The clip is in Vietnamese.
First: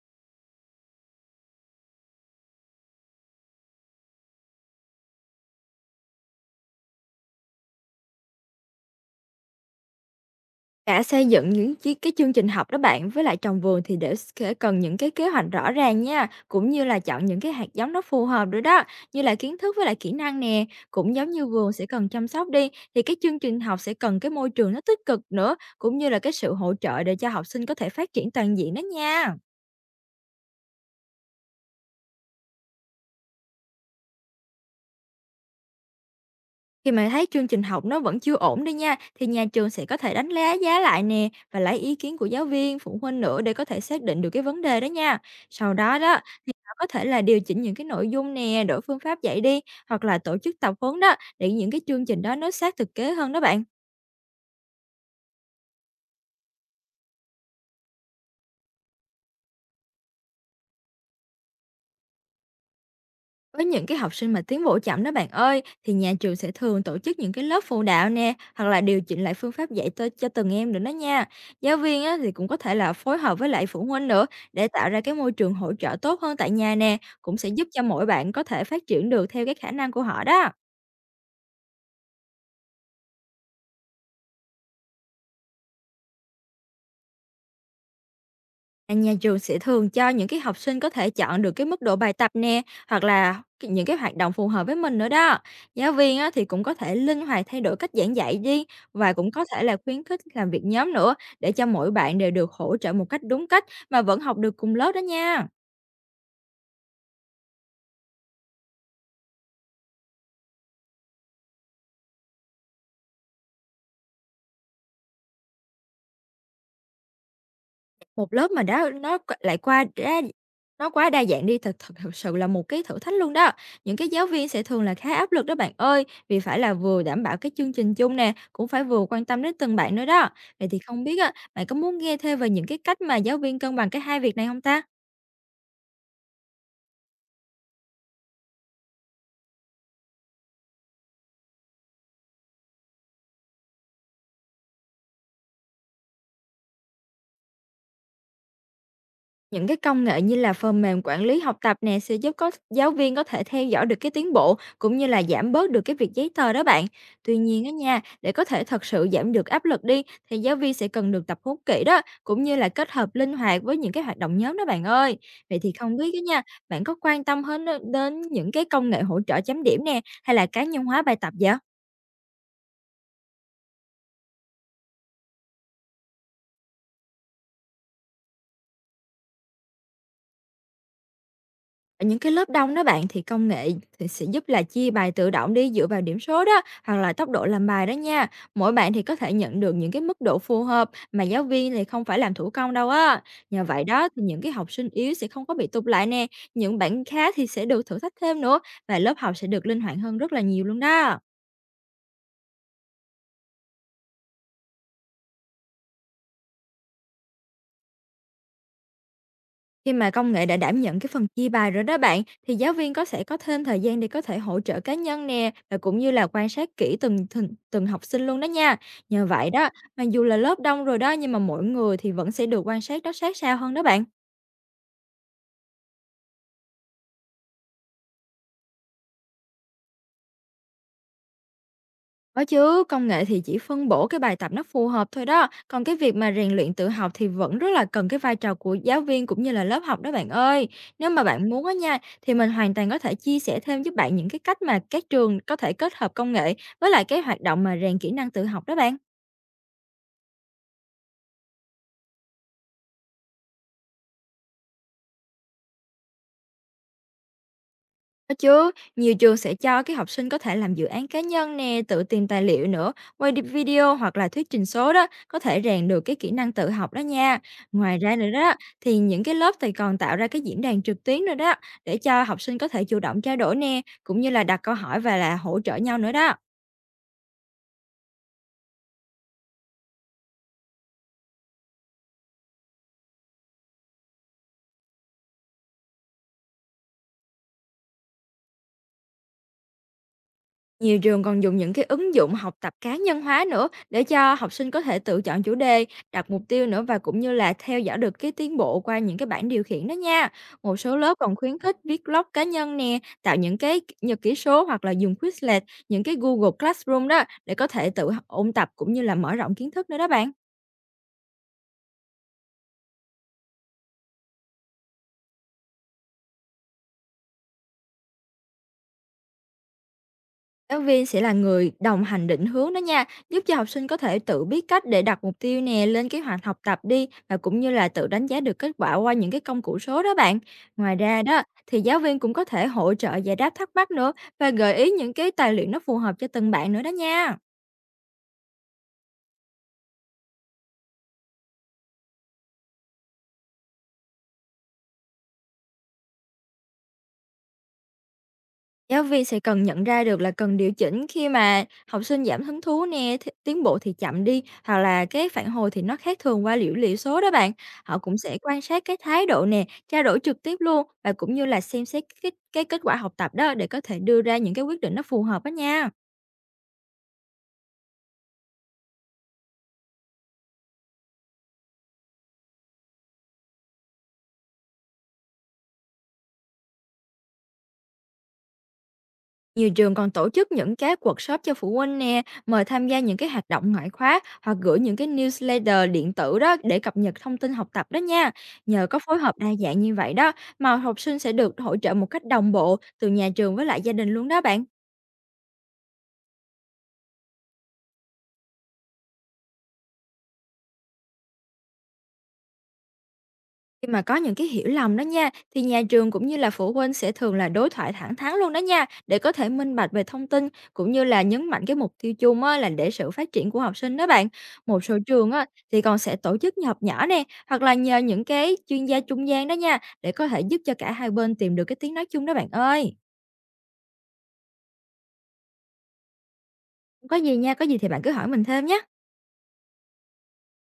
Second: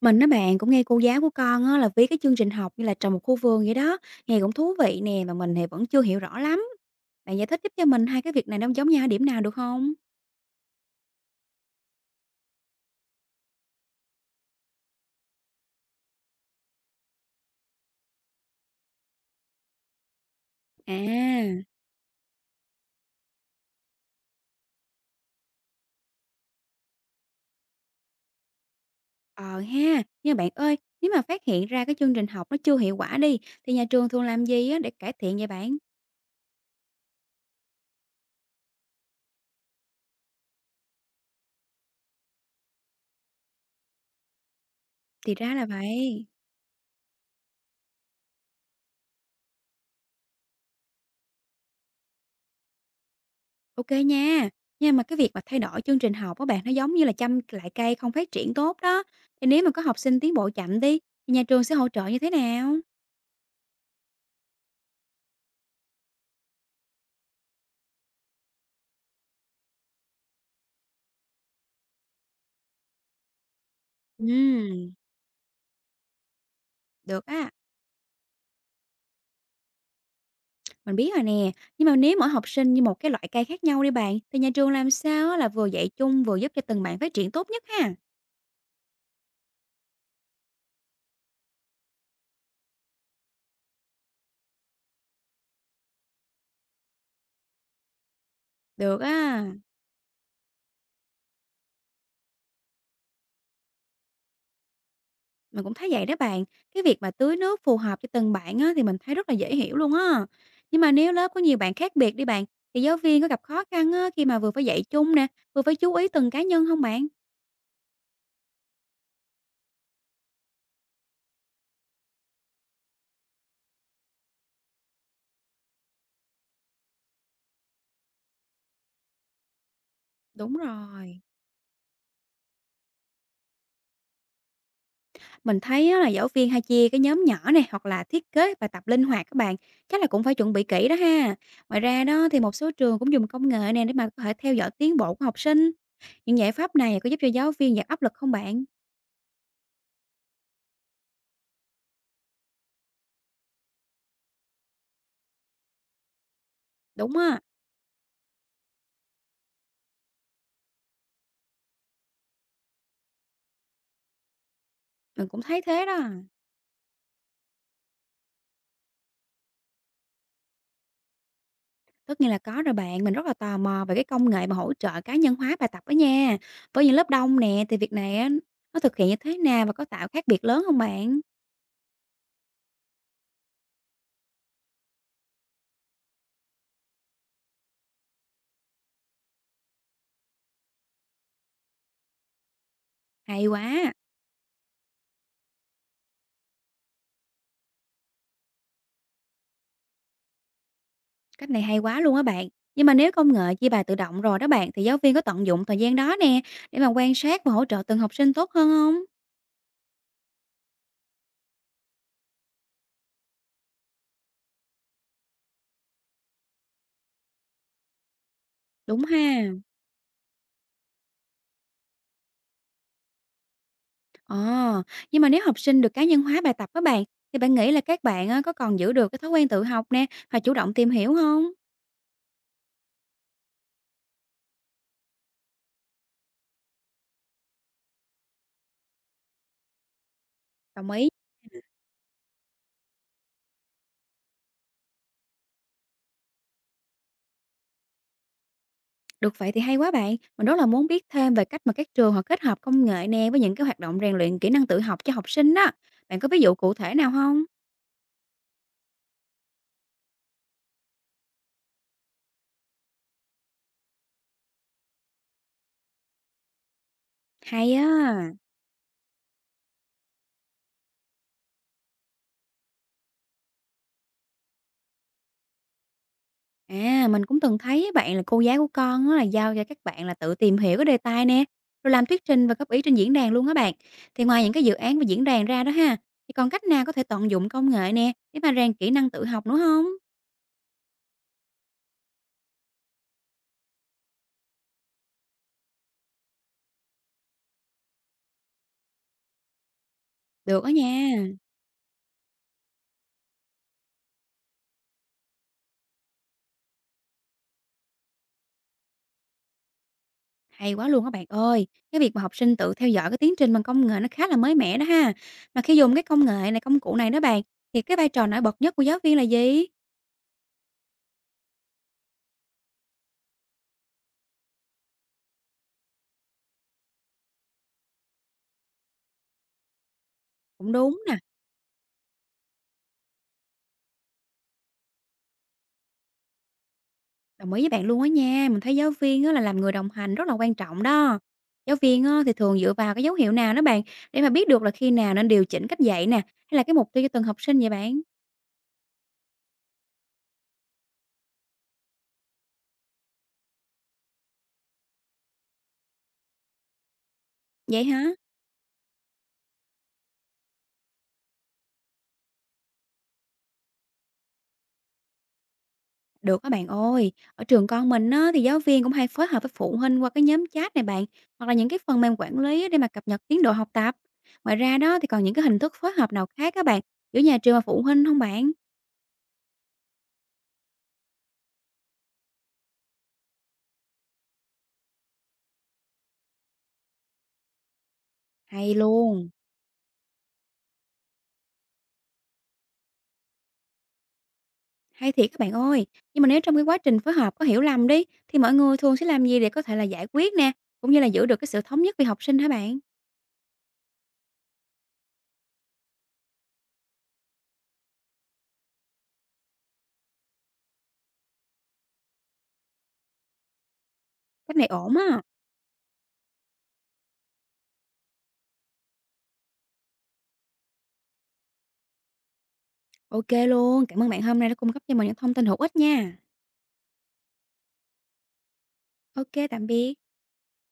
Mình á bạn cũng nghe cô giáo của con á là viết cái chương trình học như là trồng một khu vườn vậy đó, nghe cũng thú vị nè mà mình thì vẫn chưa hiểu rõ lắm. Bạn giải thích giúp cho mình hai cái việc này nó giống nhau ở điểm nào được không? Cả xây dựng những cái chương trình học đó bạn, với lại trồng vườn thì để sẽ cần những cái kế hoạch rõ ràng nha, cũng như là chọn những cái hạt giống nó phù hợp nữa đó, như là kiến thức với lại kỹ năng nè. À, Cũng giống như vườn sẽ cần chăm sóc đi, thì cái chương trình học sẽ cần cái môi trường nó tích cực nữa, cũng như là cái sự hỗ trợ để cho học sinh có thể phát triển toàn diện đó nha. ờ ha, nhưng mà bạn ơi, nếu mà phát hiện ra cái chương trình học nó chưa hiệu quả đi thì nhà trường thường làm gì á để cải thiện vậy bạn? Khi mà thấy chương trình học nó vẫn chưa ổn đi nha, thì nhà trường sẽ có thể đánh lá giá lại nè và lấy ý kiến của giáo viên, phụ huynh nữa để có thể xác định được cái vấn đề đó nha. Thì ra là Sau đó đó vậy. thì họ có thể là điều chỉnh những cái nội dung nè, đổi phương pháp dạy đi hoặc là tổ chức tập huấn đó để những cái chương trình đó nó sát thực tế hơn đó bạn. Ok nha. Nhưng mà cái việc mà thay đổi chương trình học á bạn nó giống như là chăm lại cây không phát triển tốt đó. Thì nếu mà có học sinh tiến bộ chậm đi thì nhà trường sẽ hỗ trợ như thế nào? Với những cái học sinh mà tiến bộ chậm đó bạn ơi, thì nhà trường sẽ thường tổ chức những cái lớp phụ đạo nè, hoặc là điều chỉnh lại phương pháp dạy cho từng em nữa đó nha. Giáo viên á, thì cũng có thể là phối hợp với lại phụ huynh nữa để tạo Ừ, ra cái môi trường hỗ trợ tốt hơn tại nhà nè, được cũng sẽ á. giúp cho mỗi bạn có thể phát triển được theo cái khả năng của họ đó. Mình biết rồi nè, nhưng mà nếu mỗi học sinh như một cái loại cây khác nhau đi bạn, thì nhà trường làm sao á là vừa dạy chung vừa giúp cho từng bạn phát triển tốt nhất ha? À, nhà trường sẽ thường cho những cái học sinh có thể chọn được cái mức độ bài tập nè hoặc là những cái hoạt động phù hợp với mình nữa đó. Giáo viên á, thì cũng có thể linh hoạt thay đổi cách giảng dạy đi Được và cũng có á, thể là khuyến khích làm việc nhóm nữa để cho mỗi bạn đều được hỗ trợ một cách đúng cách mà vẫn học được cùng lớp đó nha. mình cũng thấy vậy đó bạn. Cái việc mà tưới nước phù hợp cho từng bạn á thì mình thấy rất là dễ hiểu luôn á. Nhưng mà nếu lớp có nhiều bạn khác biệt đi bạn, thì giáo viên có gặp khó khăn á khi mà vừa phải dạy chung nè, vừa phải chú ý từng cá nhân không bạn? Một lớp mà đã nó c lại qua đa nó quá đa dạng đi, thật thật thật sự là một cái thử thách luôn đó. Những cái giáo viên sẽ thường là khá áp lực đó bạn ơi, vì phải là vừa đảm bảo cái chương trình chung nè, cũng phải vừa quan tâm đến từng bạn nữa đó. Đúng Vậy thì không biết rồi. á, bạn có muốn nghe thêm về những cái cách mà giáo viên cân bằng cái hai việc này không ta? Mình thấy á, là giáo viên hay chia cái nhóm nhỏ này hoặc là thiết kế bài tập linh hoạt các bạn, chắc là cũng phải chuẩn bị kỹ đó ha. Ngoài ra đó thì một số trường cũng dùng công nghệ này để mà có thể theo dõi tiến bộ của học sinh. Những giải pháp này có giúp cho giáo viên giảm áp lực không bạn? Những cái công nghệ như là phần mềm quản lý học tập nè sẽ giúp có giáo viên có thể theo dõi được cái tiến bộ cũng như là giảm bớt được cái việc giấy tờ đó bạn. Đúng Tuy á, nhiên á nha, để có thể thật sự giảm được áp lực đi thì giáo viên sẽ cần được tập huấn kỹ đó, cũng như là kết hợp linh hoạt với những cái hoạt động nhóm đó bạn ơi. mình cũng Vậy thấy thì thế không đó. biết á nha, bạn có quan tâm hơn đến những cái công nghệ hỗ trợ chấm điểm nè hay là cá nhân hóa bài tập vậy? Tất nhiên là có rồi bạn, mình rất là tò mò về cái công nghệ mà hỗ trợ cá nhân hóa bài tập đó nha. Với những lớp đông nè thì việc này á, nó thực hiện như thế nào và có tạo khác biệt lớn không bạn? Ở những cái lớp đông đó bạn thì công nghệ thì sẽ giúp là chia bài tự động đi dựa vào điểm số đó hoặc là tốc độ làm bài đó nha. Mỗi bạn thì có thể nhận được những cái mức độ phù hợp mà giáo viên thì không phải làm thủ công đâu á. Hay Nhờ vậy quá. đó thì những cái học sinh yếu sẽ không có bị tụt lại nè, những bạn khác thì sẽ được thử thách thêm nữa và lớp học sẽ được linh hoạt hơn rất là nhiều luôn đó. Cách này hay quá luôn á bạn. Nhưng mà nếu công nghệ chia bài tự động rồi đó bạn thì giáo viên có tận dụng thời gian đó nè để mà quan sát và hỗ trợ từng học sinh tốt hơn không? Khi mà công nghệ đã đảm nhận cái phần chia bài rồi đó bạn, thì giáo viên sẽ có thêm thời gian để có thể hỗ trợ cá nhân nè, và cũng như là quan sát kỹ từng từng, từng học sinh luôn đó nha. Đúng Nhờ vậy ha. đó, mặc dù là lớp đông rồi đó nhưng mà mỗi người thì vẫn sẽ được quan sát đó sát sao hơn đó bạn. Ờ, nhưng mà nếu học sinh được cá nhân hóa bài tập đó bạn thì bạn nghĩ là các bạn á, có còn giữ được cái thói quen tự học nè và chủ động tìm hiểu không? Có chứ, công nghệ thì chỉ phân bổ cái bài tập nó phù hợp thôi đó. Còn cái việc mà rèn luyện tự học thì vẫn rất là cần cái vai trò của giáo viên cũng như là lớp học đó bạn ơi. Đồng ý. Nếu mà bạn muốn á nha, thì mình hoàn toàn có thể chia sẻ thêm giúp bạn những cái cách mà các trường có thể kết hợp công nghệ với lại cái hoạt động mà rèn kỹ năng tự học đó bạn. Được vậy thì hay quá bạn. Mình rất là muốn biết thêm về cách mà các trường họ kết hợp công nghệ nè với những cái hoạt động rèn luyện kỹ năng tự học cho học sinh đó. Bạn có ví dụ cụ thể nào không? Có chứ, nhiều trường sẽ cho cái học sinh có thể làm dự án cá nhân nè, tự tìm tài liệu nữa, quay đi video hoặc là thuyết trình số đó, có thể rèn được cái kỹ năng tự học đó nha. Hay á. Ngoài ra nữa đó, thì những cái lớp thì còn tạo ra cái diễn đàn trực tuyến nữa đó, để cho học sinh có thể chủ động trao đổi nè, cũng như là đặt câu hỏi và là hỗ trợ nhau nữa đó. À, mình cũng từng thấy á bạn là cô giáo của con á là giao cho các bạn là tự tìm hiểu cái đề tài nè, rồi làm thuyết trình và góp ý trên diễn đàn luôn á bạn. Thì ngoài những cái dự án và diễn đàn ra đó ha, thì còn cách nào có thể tận dụng công nghệ nè để mà rèn kỹ năng tự học nữa không? Nhiều trường còn dùng những cái ứng dụng học tập cá nhân hóa nữa để cho học sinh có thể tự chọn chủ đề, đặt mục tiêu nữa và cũng như là theo dõi được cái tiến bộ qua những cái bảng điều khiển đó nha. Được đó Một số lớp nha. còn khuyến khích viết blog cá nhân nè, tạo những cái nhật ký số hoặc là dùng Quizlet, những cái Google Classroom đó để có thể ôn tập cũng như là mở rộng kiến thức nữa đó bạn. Hay quá luôn các bạn ơi. Cái việc mà học sinh tự theo dõi cái tiến trình bằng công nghệ nó khá là mới mẻ đó ha. Mà khi dùng cái công nghệ này công cụ này đó bạn thì cái vai trò nổi bật nhất của giáo viên là gì? Giáo viên sẽ là người đồng hành định hướng đó nha, giúp cho học sinh có thể tự biết cách để đặt mục tiêu nè, lên kế hoạch học tập đi và cũng như là tự đánh giá được kết quả qua những cái công cụ số đó bạn. Cũng Ngoài đúng nè. ra đó thì giáo viên cũng có thể hỗ trợ giải đáp thắc mắc nữa và gợi ý những cái tài liệu nó phù hợp cho từng bạn nữa đó nha. Đồng ý với bạn luôn á nha, mình thấy giáo viên á là làm người đồng hành rất là quan trọng đó. Giáo viên á thì thường dựa vào cái dấu hiệu nào đó bạn để mà biết được là khi nào nên điều chỉnh cách dạy nè, hay là cái mục tiêu cho từng học sinh vậy bạn? Giáo viên sẽ cần nhận ra được là cần điều chỉnh khi mà học sinh giảm hứng thú nè, tiến bộ thì chậm đi, hoặc là cái phản hồi thì nó khác thường qua dữ liệu số đó bạn. Vậy Họ hả? cũng sẽ quan sát cái thái độ nè, trao đổi trực tiếp luôn và cũng như là xem xét cái kết quả học tập đó để có thể đưa ra những cái quyết định nó phù hợp đó nha. Được các bạn ơi, ở trường con mình á thì giáo viên cũng hay phối hợp với phụ huynh qua cái nhóm chat này bạn, hoặc là những cái phần mềm quản lý á để mà cập nhật tiến độ học tập. Ngoài ra đó thì còn những cái hình thức phối hợp nào khác các bạn giữa nhà trường và phụ huynh không bạn? Nhiều trường còn tổ chức những cái workshop cho phụ huynh nè, mời tham gia những cái hoạt động ngoại khóa hoặc gửi những cái newsletter điện tử đó để cập nhật thông tin học tập đó nha. Hay Nhờ có phối luôn. hợp đa dạng như vậy đó mà học sinh sẽ được hỗ trợ một cách đồng bộ từ nhà trường với lại gia đình luôn đó bạn. Hay thiệt các bạn ơi, nhưng mà nếu trong cái quá trình phối hợp có hiểu lầm đi, thì mọi người thường sẽ làm gì để có thể là giải quyết nè, cũng như là giữ được cái sự thống nhất vì học sinh hả bạn? Khi mà có những cái hiểu lầm đó nha, thì nhà trường cũng như là phụ huynh sẽ thường là đối thoại thẳng thắn luôn đó nha, để có thể minh bạch về thông tin cũng như là nhấn mạnh cái mục tiêu chung á, là để sự phát triển của học sinh đó bạn. Cách này Một ổn số á. trường á, thì còn sẽ tổ chức họp nhỏ nè, hoặc là nhờ những cái chuyên gia trung gian đó nha, để có thể giúp cho cả hai bên tìm được cái tiếng nói chung đó bạn ơi. Ok luôn, cảm ơn bạn hôm nay đã cung cấp cho mình những thông tin hữu ích nha. Không có gì nha, có gì thì bạn cứ hỏi mình thêm nhé. Ok, tạm biệt.